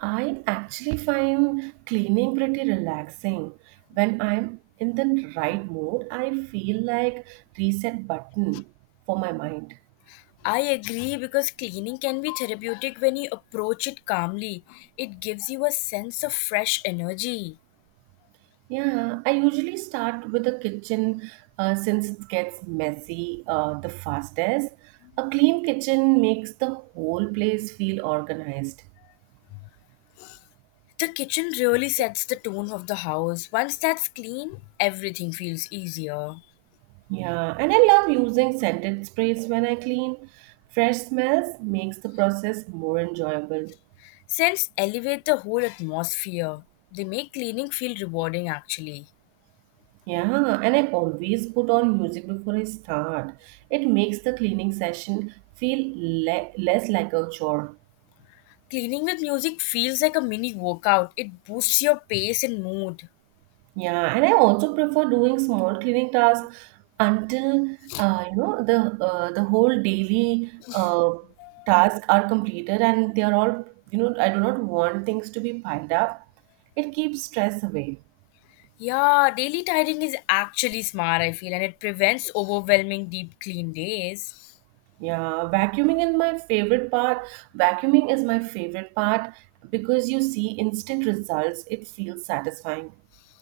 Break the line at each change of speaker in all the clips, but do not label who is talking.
I actually find cleaning pretty relaxing. When I'm in the right mood, I feel like reset button for my mind.
I agree because cleaning can be therapeutic when you approach it calmly. It gives you a sense of fresh energy.
Yeah, I usually start with the kitchen since it gets messy the fastest. A clean kitchen makes the whole place feel organized.
The kitchen really sets the tone of the house. Once that's clean, everything feels easier.
Yeah, and I love using scented sprays when I clean. Fresh smells makes the process more enjoyable.
Scents elevate the whole atmosphere. They make cleaning feel rewarding actually.
Yeah, and I always put on music before I start. It makes the cleaning session feel less like a chore.
Cleaning with music feels like a mini workout. It boosts your pace and mood.
Yeah, and I also prefer doing small cleaning tasks until you know the whole daily tasks are completed and they are all you know I do not want things to be piled up. It keeps stress away.
Yeah, daily tidying is actually smart, I feel, and it prevents overwhelming deep clean days.
Yeah, vacuuming is my favorite part. Vacuuming is my favorite part because you see instant results. It feels satisfying.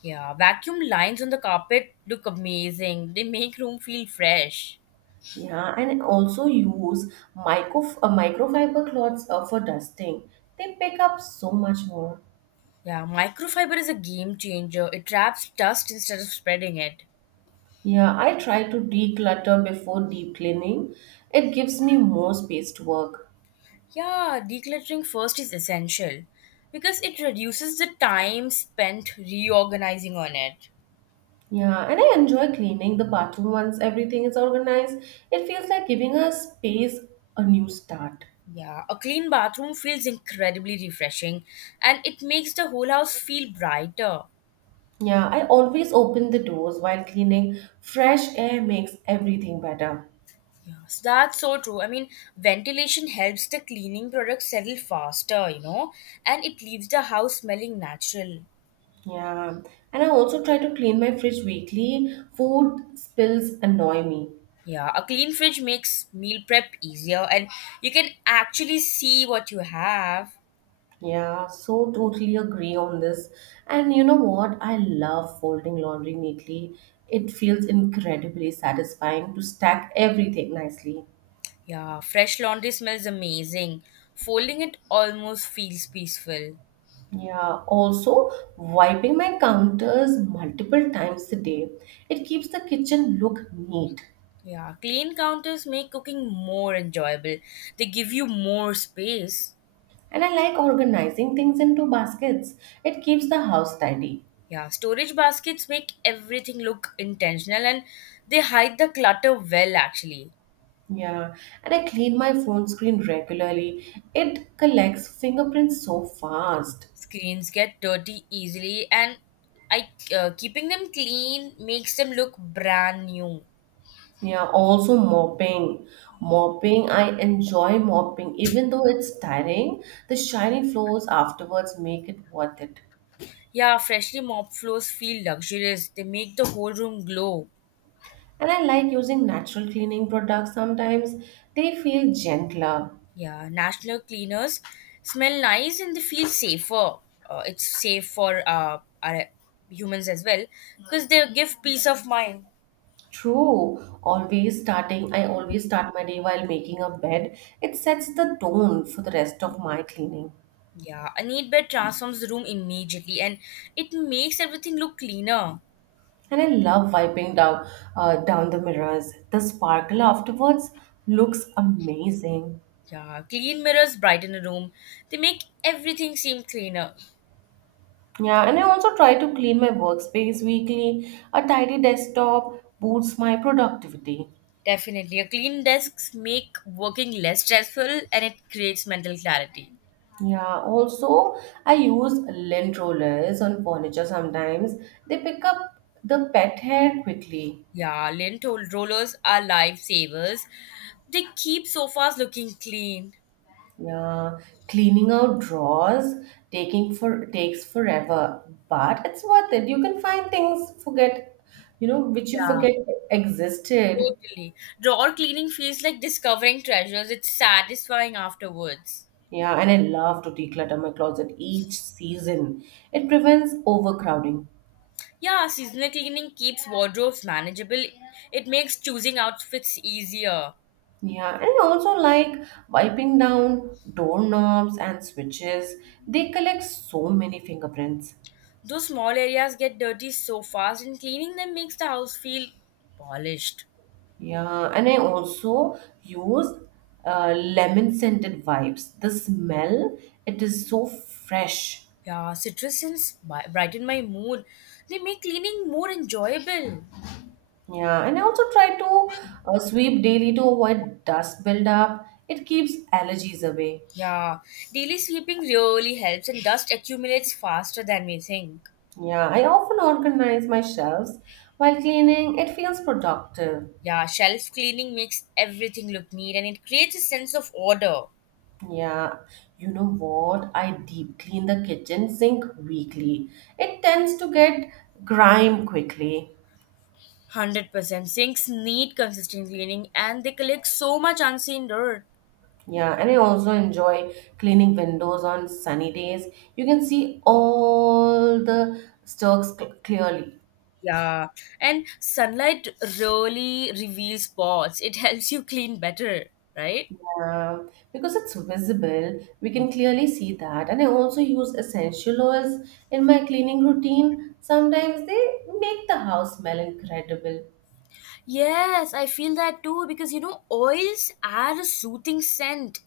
Yeah, vacuum lines on the carpet look amazing. They make room feel fresh.
Yeah, and also use microfiber cloths for dusting. They pick up so much more.
Yeah, microfiber is a game changer. It traps dust instead of spreading it.
Yeah, I try to declutter before deep cleaning. It gives me more space to work.
Yeah, decluttering first is essential because it reduces the time spent reorganizing on it.
Yeah, and I enjoy cleaning the bathroom once everything is organized. It feels like giving a space a new start.
Yeah, a clean bathroom feels incredibly refreshing and it makes the whole house feel brighter.
Yeah, I always open the doors while cleaning. Fresh air makes everything better.
Yes, that's so true. I mean, ventilation helps the cleaning products settle faster, and it leaves the house smelling natural.
Yeah, and I also try to clean my fridge weekly. Food spills annoy me.
Yeah, a clean fridge makes meal prep easier and you can actually see what you have.
Yeah, so totally agree on this. And you know what? I love folding laundry neatly. It feels incredibly satisfying to stack everything nicely.
Yeah, fresh laundry smells amazing. Folding it almost feels peaceful.
Yeah, also wiping my counters multiple times a day. It keeps the kitchen look neat.
Yeah, clean counters make cooking more enjoyable. They give you more space.
And I like organizing things into baskets. It keeps the house tidy.
Yeah, storage baskets make everything look intentional and they hide the clutter well actually.
Yeah, and I clean my phone screen regularly. It collects fingerprints so fast.
Screens get dirty easily and I keeping them clean makes them look brand new.
Yeah, also mopping. Mopping, I enjoy mopping. Even though it's tiring, the shiny floors afterwards make it worth it.
Yeah, freshly mopped floors feel luxurious. They make the whole room glow.
And I like using natural cleaning products sometimes. They feel gentler.
Yeah, national cleaners smell nice and they feel safer. It's safe for our humans as well because they give peace of mind.
True. I always start my day while making a bed. It sets the tone for the rest of my cleaning.
Yeah, a neat bed transforms the room immediately and it makes everything look cleaner.
And I love wiping down down the mirrors. The sparkle afterwards looks amazing.
Yeah, clean mirrors brighten a room. They make everything seem cleaner.
Yeah, and I also try to clean my workspace weekly. A tidy desktop boosts my productivity.
Definitely. A clean desks make working less stressful and it creates mental clarity.
Yeah, also I use lint rollers on furniture sometimes. They pick up the pet hair quickly.
Yeah, lint rollers are lifesavers. They keep sofas looking clean.
Yeah, cleaning out drawers taking for takes forever, but it's worth it. You can find things forget, you know, which you
Yeah,
forget existed.
totally. Drawer cleaning feels like discovering treasures. It's satisfying afterwards.
Yeah, and I love to declutter my closet each season. It prevents overcrowding.
Yeah, seasonal cleaning keeps wardrobes manageable. It makes choosing outfits easier.
Yeah, and I also like wiping down doorknobs and switches. They collect so many fingerprints.
Those small areas get dirty so fast, and cleaning them makes the house feel polished.
Yeah, and I also use lemon scented wipes. The smell, it is so fresh.
Yeah, citrus scents brighten my mood. They make cleaning more enjoyable.
Yeah, and I also try to sweep daily to avoid dust buildup. It keeps allergies away.
Yeah, daily sweeping really helps, and dust accumulates faster than we think.
Yeah, I often organize my shelves while cleaning. It feels productive.
Yeah, shelf cleaning makes everything look neat and it creates a sense of order.
Yeah, you know what? I deep clean the kitchen sink weekly. It tends to get grime quickly.
100%. Sinks need consistent cleaning and they collect so much unseen dirt.
Yeah, and I also enjoy cleaning windows on sunny days. You can see all the stalks clearly.
Yeah. And sunlight really reveals spots. It helps you clean better, right?
Because it's visible, we can clearly see that. And I also use essential oils in my cleaning routine. Sometimes they make the house smell incredible.
Yes, I feel that too because oils are a soothing scent.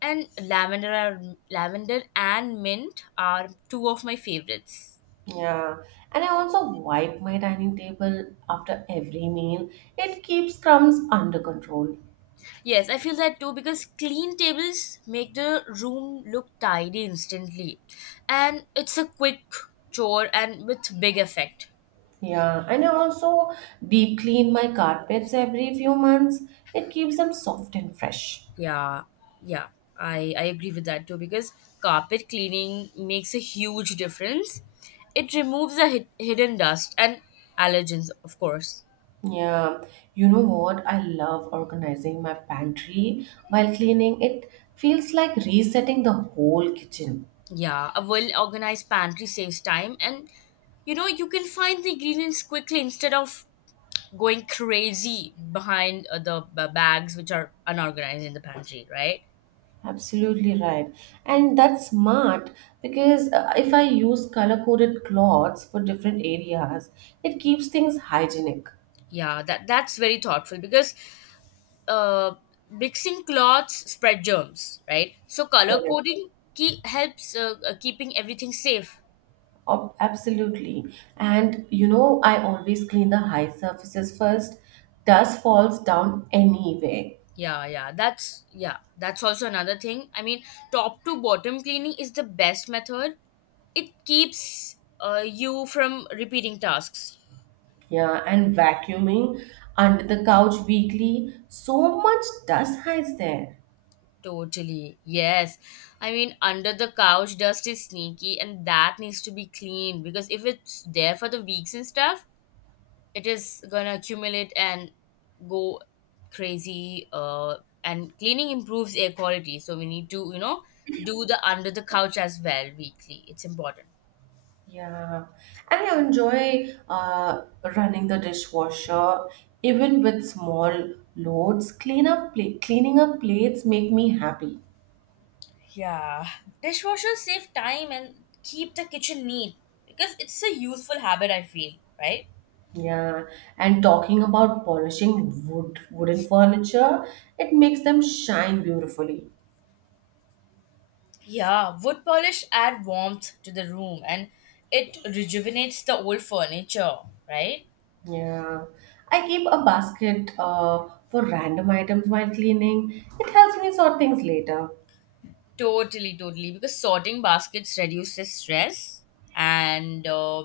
And lavender and mint are two of my favorites.
Yeah, and I also wipe my dining table after every meal. It keeps crumbs under control.
Yes, I feel that too because clean tables make the room look tidy instantly. And it's a quick chore and with big effect.
Yeah, and I also deep clean my carpets every few months. It keeps them soft and fresh.
Yeah, yeah, I agree with that too because carpet cleaning makes a huge difference. It removes the hidden dust and allergens, of course.
Yeah, you know what? I love organizing my pantry while cleaning. It feels like resetting the whole kitchen.
Yeah, a well organized pantry saves time and you know you can find the ingredients quickly instead of going crazy behind the bags which are unorganized in the pantry, right?
Absolutely right. And that's smart because if I use color coded cloths for different areas, it keeps things hygienic.
Yeah, that's very thoughtful because uh, mixing cloths spread germs, right? So color
Correct.
coding key helps keeping everything safe.
Oh, absolutely. And you know, I always clean the high surfaces first. Dust falls down anyway.
Yeah, yeah, that's also another thing. I mean, top to bottom cleaning is the best method. It keeps you from repeating tasks.
Yeah, and vacuuming under the couch weekly, so much dust hides there.
Totally. Yes. I mean, under the couch dust is sneaky and that needs to be cleaned because if it's there for the weeks and stuff, it is going to accumulate and go crazy and cleaning improves air quality. So we need to do the under the couch as well weekly. It's important.
Yeah. And I enjoy running the dishwasher even with small loads. Cleaning up plates make me happy.
Yeah. Dishwashers save time and keep the kitchen neat because it's a useful habit I feel, right?
Yeah, and talking about polishing wooden furniture, it makes them shine beautifully.
Yeah, wood polish add warmth to the room and it rejuvenates the old furniture, right?
Yeah. I keep a basket for random items while cleaning. It helps me sort things later.
Totally, totally. Because sorting baskets reduces stress and uh,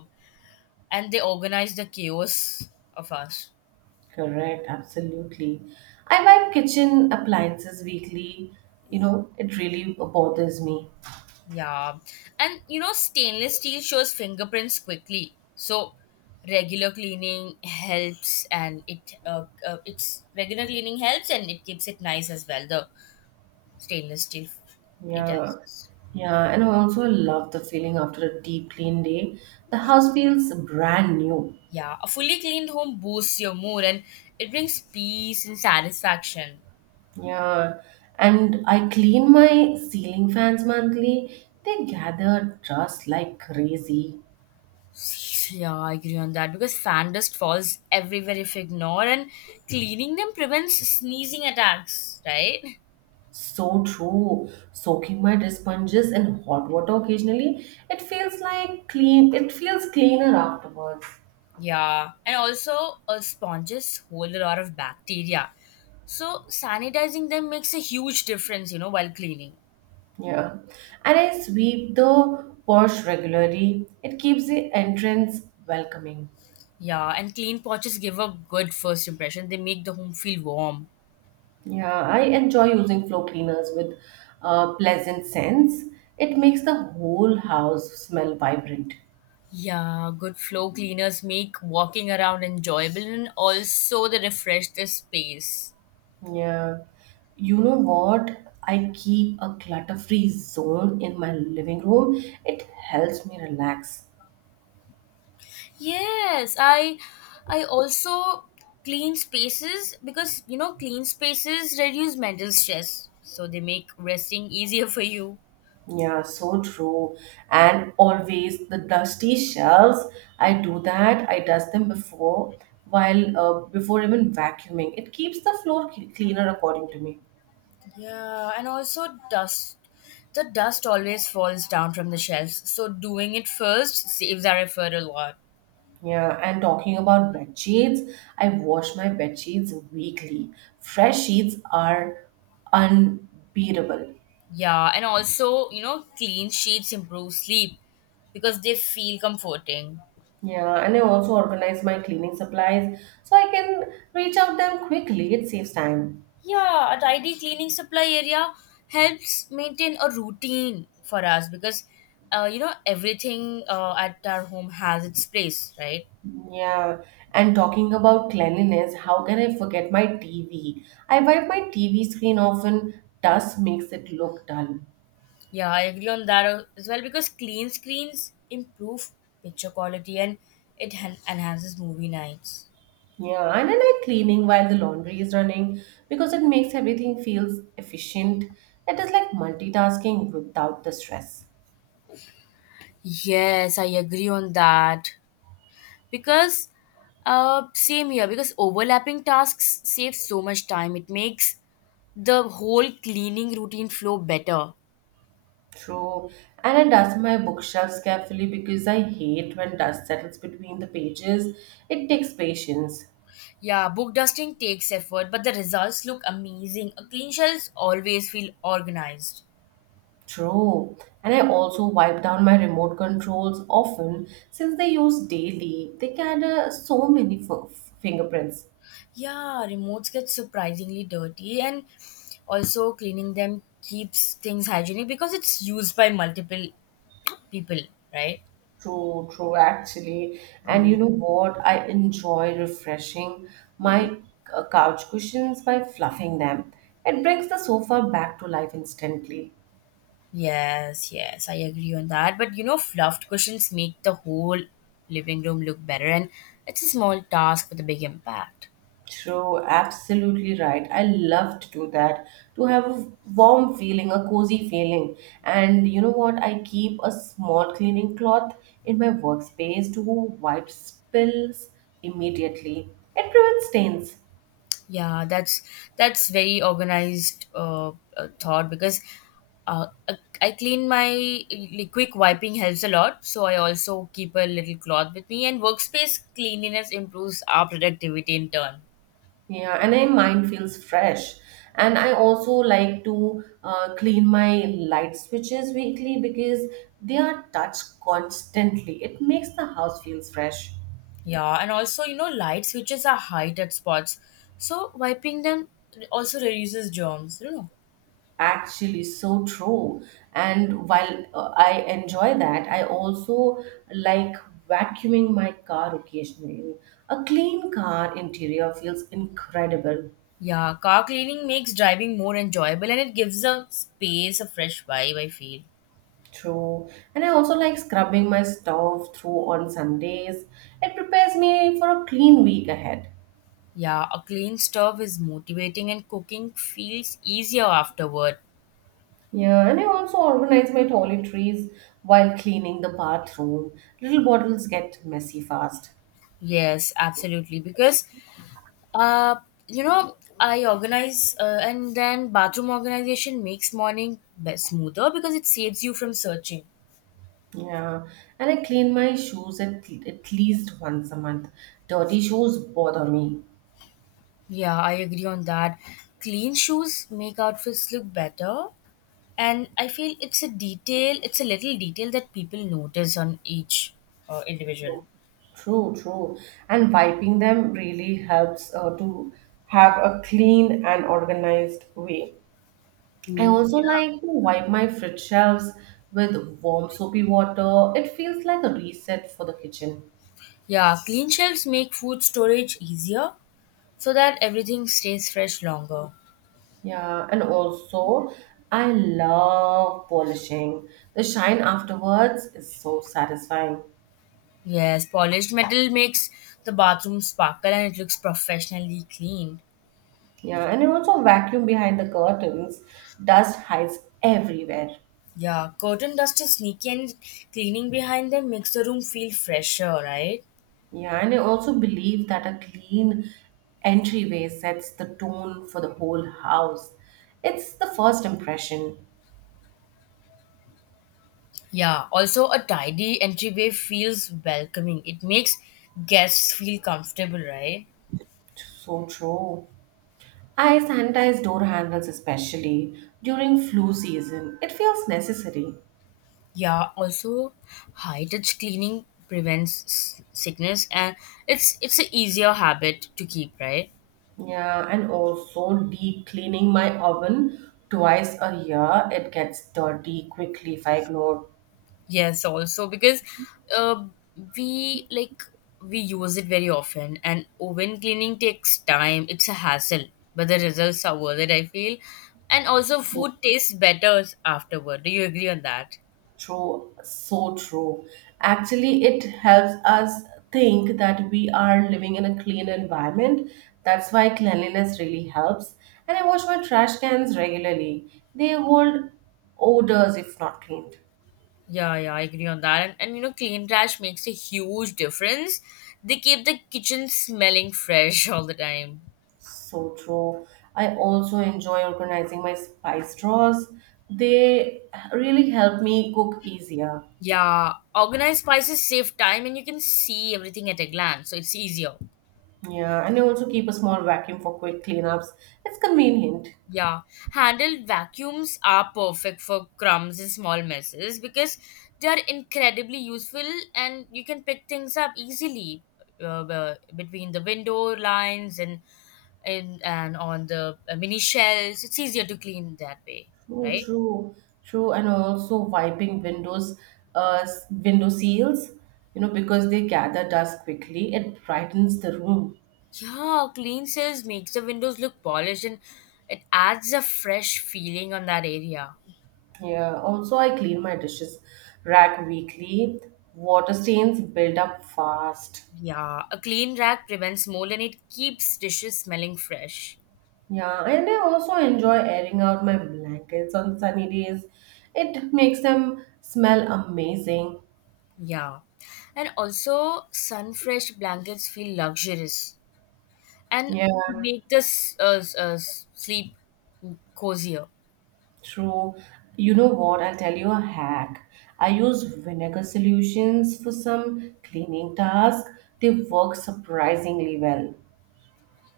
and they organize the chaos of us.
Correct, absolutely. I buy kitchen appliances weekly. You know, it really bothers me.
Yeah, and you know stainless steel shows fingerprints quickly, so regular cleaning helps and it keeps it nice as well. The stainless steel, it
Yeah.
helps.
Yeah, and I also love the feeling after a deep clean day. The house feels brand new.
Yeah, a fully cleaned home boosts your mood and it brings peace and satisfaction.
Yeah, and I clean my ceiling fans monthly. They gather dust like crazy.
Yeah, I agree on that because fan dust falls everywhere if ignored, and cleaning them prevents sneezing attacks, right?
So true. Soaking my dish sponges in hot water occasionally, it feels like clean. It feels cleaner afterwards.
Yeah, and also sponges hold a lot of bacteria, so sanitizing them makes a huge difference, while cleaning.
Yeah, and I sweep the porch regularly. It keeps the entrance welcoming.
Yeah, and clean pouches give a good first impression. They make the home feel warm.
Yeah, I enjoy using floor cleaners with a pleasant scents. It makes the whole house smell vibrant.
Yeah, good floor cleaners make walking around enjoyable and also they refresh the space.
Yeah. You know what? I keep a clutter-free zone in my living room. It helps me relax.
Yes, I also clean spaces because you know clean spaces reduce mental stress, so they make resting easier for you.
Yeah, so true. And always the dusty shelves, I do that. I dust them before while before even vacuuming. It keeps the floor cleaner according to me.
Yeah, and also dust. The dust always falls down from the shelves, so doing it first saves our effort a lot.
Yeah, and talking about bed sheets, I wash my bed sheets weekly. Fresh sheets are unbeatable.
Yeah, and also you know clean sheets improve sleep because they feel comforting.
Yeah, and I also organize my cleaning supplies so I can reach out them quickly. It saves time.
Yeah, a tidy cleaning supply area helps maintain a routine for us because you know everything at our home has its place, right?
Yeah, and talking about cleanliness, how can I forget my TV? I wipe my TV screen often, dust makes it look dull.
Yeah, I agree on that as well because clean screens improve picture quality and it enhances movie nights.
Yeah, and I like cleaning while the laundry is running because it makes everything feels efficient. It is like multitasking without the stress.
Yes, I agree on that because same here because overlapping tasks save so much time. It makes the whole cleaning routine flow better.
True. And I dust my bookshelves carefully because I hate when dust settles between the pages. It takes patience.
Yeah, book dusting takes effort, but the results look amazing. A clean shelves always feel organized.
True. And I also wipe down my remote controls often since they use daily. They gather so many fingerprints.
Yeah, remotes get surprisingly dirty, and also cleaning them keeps things hygienic because it's used by multiple people, right?
True, true, actually. And you know what? I enjoy refreshing my couch cushions by fluffing them. It brings the sofa back to life instantly.
Yes, yes, I agree on that. But fluffed cushions make the whole living room look better, and it's a small task with a big impact.
True, absolutely right. I love to do that to have a warm feeling, a cozy feeling. And you know what? I keep a small cleaning cloth in my workspace to wipe spills immediately. It prevents stains.
Yeah, that's very organized thought because I clean my like, quick wiping helps a lot. So I also keep a little cloth with me, and workspace cleanliness improves our productivity in turn.
Yeah, and my mind feels fresh. And I also like to clean my light switches weekly because they are touched constantly. It makes the house feels fresh.
Yeah, and also you know light switches are high touch spots, so wiping them also reduces germs. You know.
Actually, so true. And while I enjoy that, I also like vacuuming my car occasionally. A clean car interior feels incredible.
Yeah, car cleaning makes driving more enjoyable, and it gives a space a fresh vibe. I feel.
True. And I also like scrubbing my stove through on Sundays. It prepares me for a clean week ahead.
Yeah, a clean stove is motivating and cooking feels easier afterward.
Yeah, and I also organize my toiletries while cleaning the bathroom. Little bottles get messy fast.
Yes, absolutely. Because, uh, you know, I organize and then bathroom organization makes morning smoother because it saves you from searching.
Yeah, and I clean my shoes at least once a month. Dirty shoes bother me.
Yeah, I agree on that. Clean shoes make outfits look better. And I feel it's a little detail that people notice on each individual.
True, true, true. And wiping them really helps to have a clean and organized way. I also like to wipe my fridge shelves with warm soapy water. It feels like a reset for the kitchen.
Yeah, clean shelves make food storage easier, so that everything stays fresh longer.
Yeah, and also I love polishing. The shine afterwards is so satisfying.
Yes, polished metal makes the bathroom sparkle and it looks professionally clean.
Yeah, and you also vacuum behind the curtains, dust hides everywhere.
Yeah, curtain dust is sneaky and cleaning behind them makes the room feel fresher, right?
Yeah, and I also believe that a clean entryway sets the tone for the whole house. It's the first impression.
Yeah, also a tidy entryway feels welcoming. It makes guests feel comfortable, right?
So true. I sanitize door handles especially during flu season. It feels necessary.
Yeah, also high touch cleaning prevents sickness and it's an easier habit to keep, right?
Yeah, and also deep cleaning my oven twice a year. It gets dirty quickly if I ignore.
Yes, also because uh, we like we use it very often, and oven cleaning takes time. It's a hassle, but the results are worth it. I feel, and also food tastes better afterward. Do you agree on that?
True, so true. Actually, it helps us think that we are living in a clean environment. That's why cleanliness really helps. And I wash my trash cans regularly. They hold odors if not cleaned.
Yeah, yeah, I agree on that. And clean trash makes a huge difference. They keep the kitchen smelling fresh all the time.
So true. I also enjoy organizing my spice drawers. They really help me cook easier.
Yeah, organized spices save time, and you can see everything at a glance, so it's easier.
Yeah, and I also keep a small vacuum for quick cleanups. It's convenient.
Yeah, handheld vacuums are perfect for crumbs and small messes because they are incredibly useful and you can pick things up easily between the window lines and on the mini shelves. It's easier to clean that way,
True,
right?
true, true, and also wiping windows, window seals, you know, because they gather dust quickly. It brightens the room.
Yeah, clean cells makes the windows look polished and it adds a fresh feeling on that area.
Yeah. Also, I clean my dishes rack weekly. Water stains build up fast.
Yeah, a clean rack prevents mold and it keeps dishes smelling fresh.
Yeah, and I also enjoy airing out my blankets on sunny days. It makes them smell amazing.
Yeah. And also, sun fresh blankets feel luxurious and
Yeah.
make the sleep cozier.
True. You know what? I'll tell you a hack. I use vinegar solutions for some cleaning tasks. They work surprisingly well.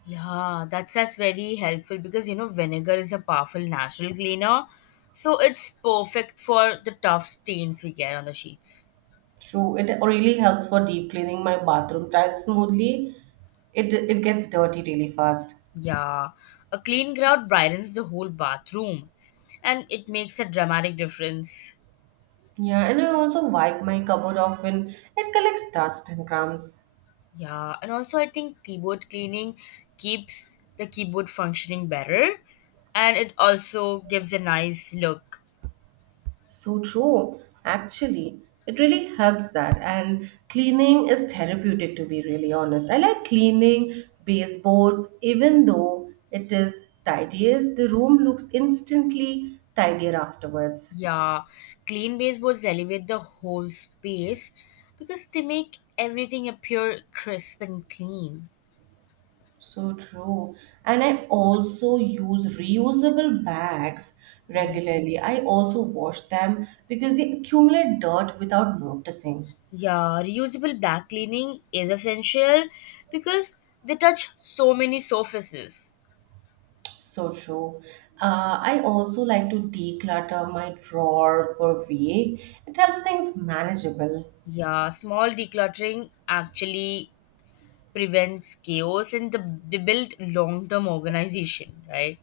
Yeah, that's very helpful because vinegar is a powerful natural cleaner. So it's perfect for the tough stains we get on the sheets.
True. It really helps for deep cleaning my bathroom tiles smoothly. It gets dirty really fast.
Yeah. A clean grout brightens the whole bathroom and it makes a dramatic difference.
Yeah, and I also wipe my cupboard often. It collects dust and crumbs.
Yeah, and also I think keyboard cleaning keeps the keyboard functioning better and it also gives a nice look.
So true. Actually, it really helps that. And cleaning is therapeutic, to be really honest. I like cleaning baseboards, even though it is tidiest, the room looks instantly tidier afterwards.
Yeah, clean baseboards elevate the whole space because they make everything appear crisp and clean.
So true. And I also use reusable bags
Mhm.
regularly. I also wash them because they accumulate dirt without noticing.
Yeah, reusable back cleaning is essential because they touch so many surfaces.
So true. I also like to declutter my drawer per week. It helps things manageable.
Yeah, small decluttering actually prevents chaos and they build long-term organization, right.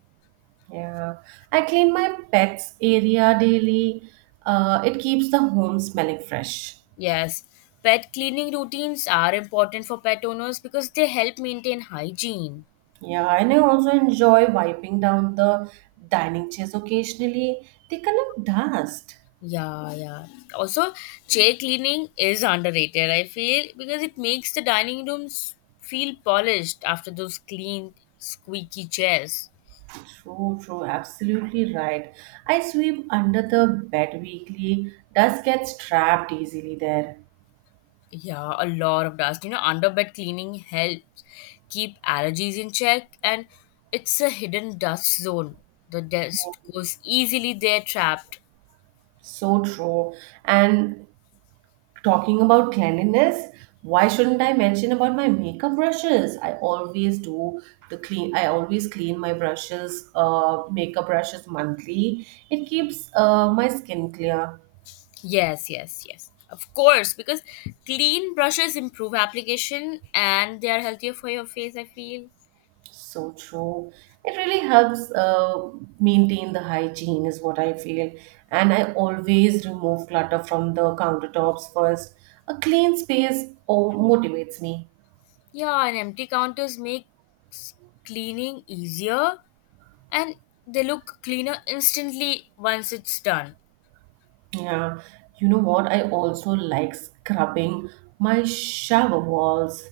Yeah. I clean my pets area daily. It keeps the home smelling fresh.
Yes, pet cleaning routines are important for pet owners because they help maintain hygiene.
Yeah, and I also enjoy wiping down the dining chairs occasionally. They collect dust.
Yeah, yeah, also chair cleaning is underrated, I feel, because it makes the dining rooms feel polished after those clean squeaky chairs.
True, true, absolutely right. I sweep under the bed weekly. Dust gets trapped easily there.
Yeah, a lot of dust. You know, underbed cleaning helps keep allergies in check, and it's a hidden dust zone. The dust goes easily there, trapped.
So true. And talking about cleanliness, why shouldn't I mention about my makeup brushes? I always do the clean. I always clean my brushes, makeup brushes monthly. It keeps my skin clear.
Yes, yes, yes. Of course, because clean brushes improve application and they are healthier for your face, I feel.
So true. It really helps maintain the hygiene, is what I feel. And I always remove clutter from the countertops first. A clean space, oh, motivates me.
Yeah, and empty counters make s- cleaning easier and they look cleaner instantly once it's done.
Yeah, you know what? I also like scrubbing my shower walls.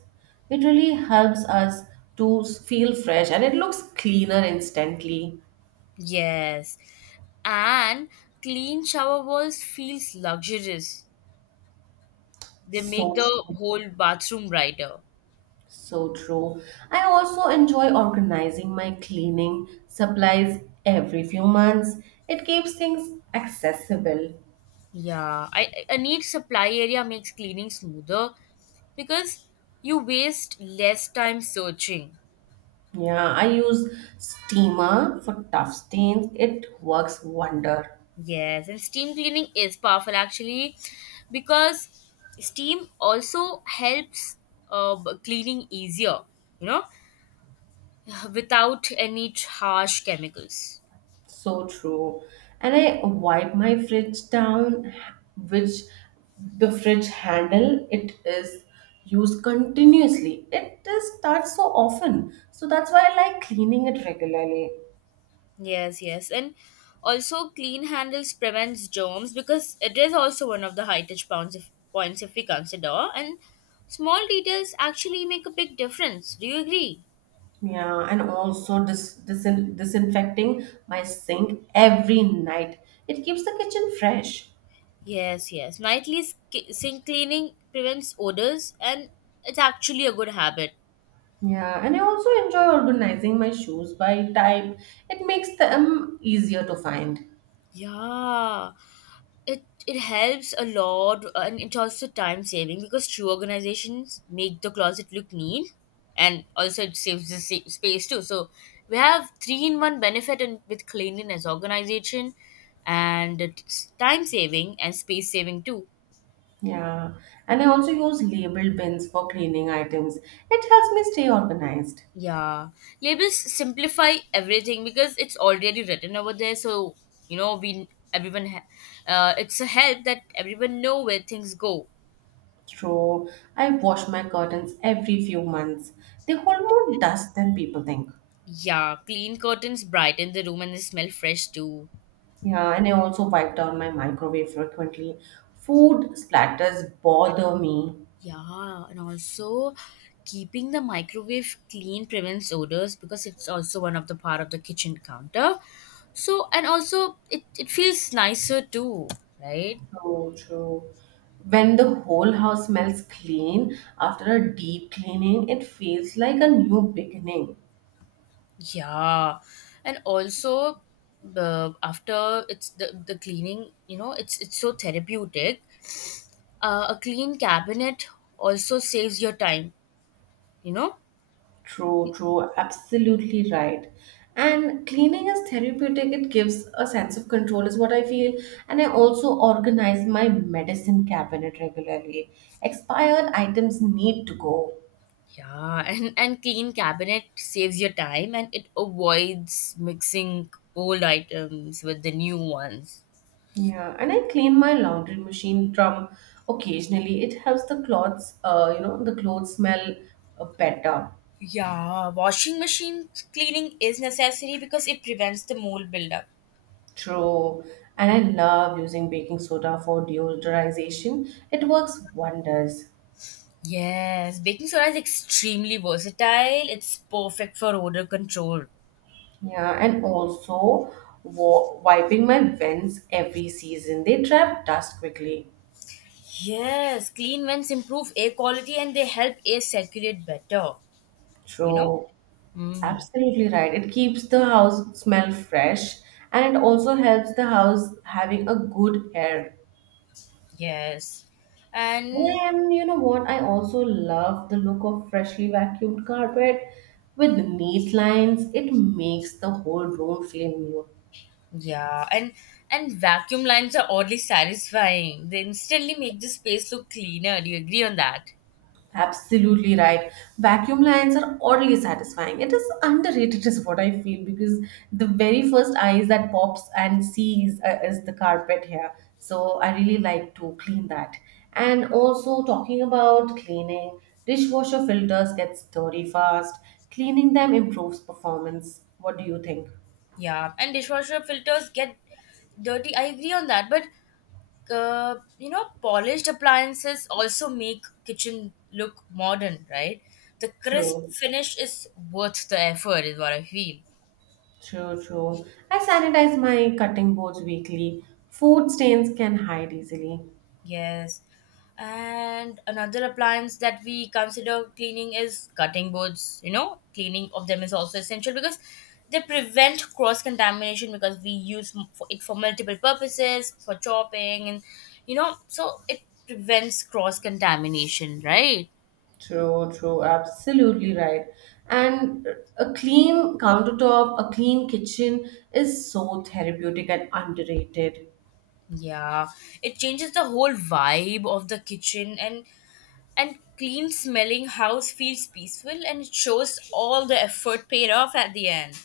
It really helps us to feel fresh, and it looks cleaner instantly.
Yes. And clean shower walls feels luxurious. They make
So
the
true.
whole bathroom brighter.
So true. I also enjoy organizing my cleaning supplies every few months. It keeps things accessible.
Yeah, I a neat supply area makes cleaning smoother because you waste less time searching.
Yeah, I use steamer for tough stains. It works wonder.
Yes, and steam cleaning is powerful actually because steam also helps cleaning easier, you know, without any harsh chemicals.
So true. And I wipe my fridge down, which the fridge handle, it is used continuously. It is that so often. So that's why I like cleaning it regularly.
Yes, yes. And also clean handles prevents germs because it is also one of the high touch points if we consider. And small details actually make a big difference. Do you agree?
Yeah, and also disinfecting my sink every night. It keeps the kitchen fresh.
Yes, yes. Nightly sink cleaning prevents odors and it's actually a good habit.
Yeah, and I also enjoy organizing my shoes by type. It makes them easier to find.
Yeah. It helps a lot, and it's also time saving because true organizations make the closet look neat, and also it saves the space too. So we have three in one benefit and with cleanliness, organization, and it's time saving and space saving too.
Yeah, and I also use labeled bins for cleaning items. It helps me stay organized.
Yeah, labels simplify everything because it's already written over there. So you know, it's a help that everyone know where things go.
True, I wash my curtains every few months. They hold more dust than people think.
Yeah, clean curtains brighten the room and they smell fresh too.
Yeah, and I also wipe down my microwave frequently. Food splatters bother me.
Yeah, and also keeping the microwave clean prevents odors because it's also one of the part of the kitchen counter. So, and also it feels nicer too, right?
True, true. When the whole house smells clean after a deep cleaning, it feels like a new beginning.
Yeah. And also the after the cleaning, you know, it's so therapeutic. A clean cabinet also saves your time, you know?
True, true, absolutely right. And cleaning is therapeutic, it gives a sense of control, is what I feel. And I also organize my medicine cabinet regularly. Expired items need to go.
Yeah, and clean cabinet saves your time and it avoids mixing old items with the new ones.
Yeah, and I clean my laundry machine from occasionally. It helps the clothes, the clothes smell better.
Yeah, washing machine cleaning is necessary because it prevents the mold buildup.
True. And I love using baking soda for deodorization. It works wonders.
Yes, baking soda is extremely versatile. It's perfect for odor control.
Yeah, and also wiping my vents every season. They trap dust quickly.
Yes, clean vents improve air quality and they help air circulate better, you know?
True.
Mm.
Absolutely right. It keeps the house smell fresh, and it also helps the house having a good air.
Yes. And
And you know what? I also love the look of freshly vacuumed carpet with neat lines. It makes the whole room feel new.
yeah, and vacuum lines are oddly satisfying. They instantly make the space look cleaner. Do you agree on that?
Absolutely right. Vacuum lines are oddly satisfying. It is underrated, is what I feel, because the very first eyes that pops and sees is the carpet here. So I really like to clean that. And also, talking about cleaning, dishwasher filters get dirty fast. Cleaning them improves performance. What do you think?
Yeah, and dishwasher filters get dirty. I agree on that, but you know, polished appliances also make kitchen look modern, right? The crisp
True,
finish is worth the effort, is what I feel.
true, true. I sanitize my cutting boards weekly. Food stains can hide easily.
Yes. And another appliance that we consider cleaning is cutting boards. You know, cleaning of them is also essential because they prevent cross contamination because we use for it for multiple purposes, for chopping, and you know, so it prevents cross contamination, right?
True, true, absolutely right. And a clean countertop, a clean kitchen is so therapeutic and underrated.
Yeah. It changes the whole vibe of the kitchen and clean smelling house feels peaceful and it shows all the effort paid off at the end.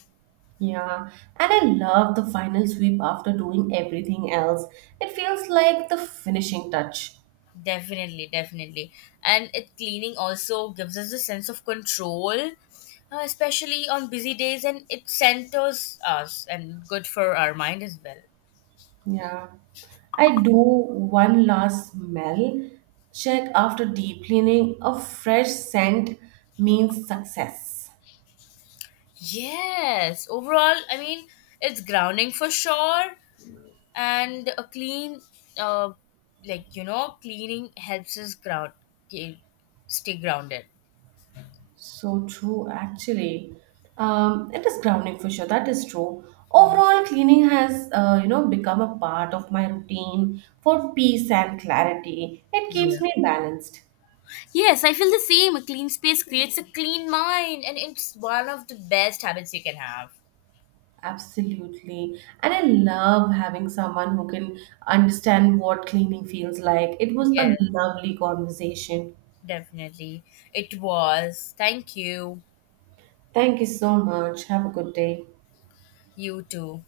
Yeah, and I love the final sweep after doing everything else. It feels like the finishing touch.
Definitely, definitely. And it cleaning also gives us a sense of control, especially on busy days, and it centers us and good for our mind as well.
Yeah. I do one last smell check after deep cleaning. A fresh scent means success.
Yes, overall, I mean, it's grounding for sure, and a uh, you know, cleaning helps us ke- stay grounded.
So true, actually. It is grounding for sure. That is true. Overall, cleaning has, become a part of my routine for peace and clarity. It keeps
Yeah.
me balanced.
Yes, I feel the same. A clean space creates a clean mind, and it's one of the best habits you can have.
Absolutely. And I love having someone who can understand what cleaning feels like. It was a
Yes.
lovely conversation.
Definitely. It was. Thank you.
Thank you so much. Have a good day.
You too.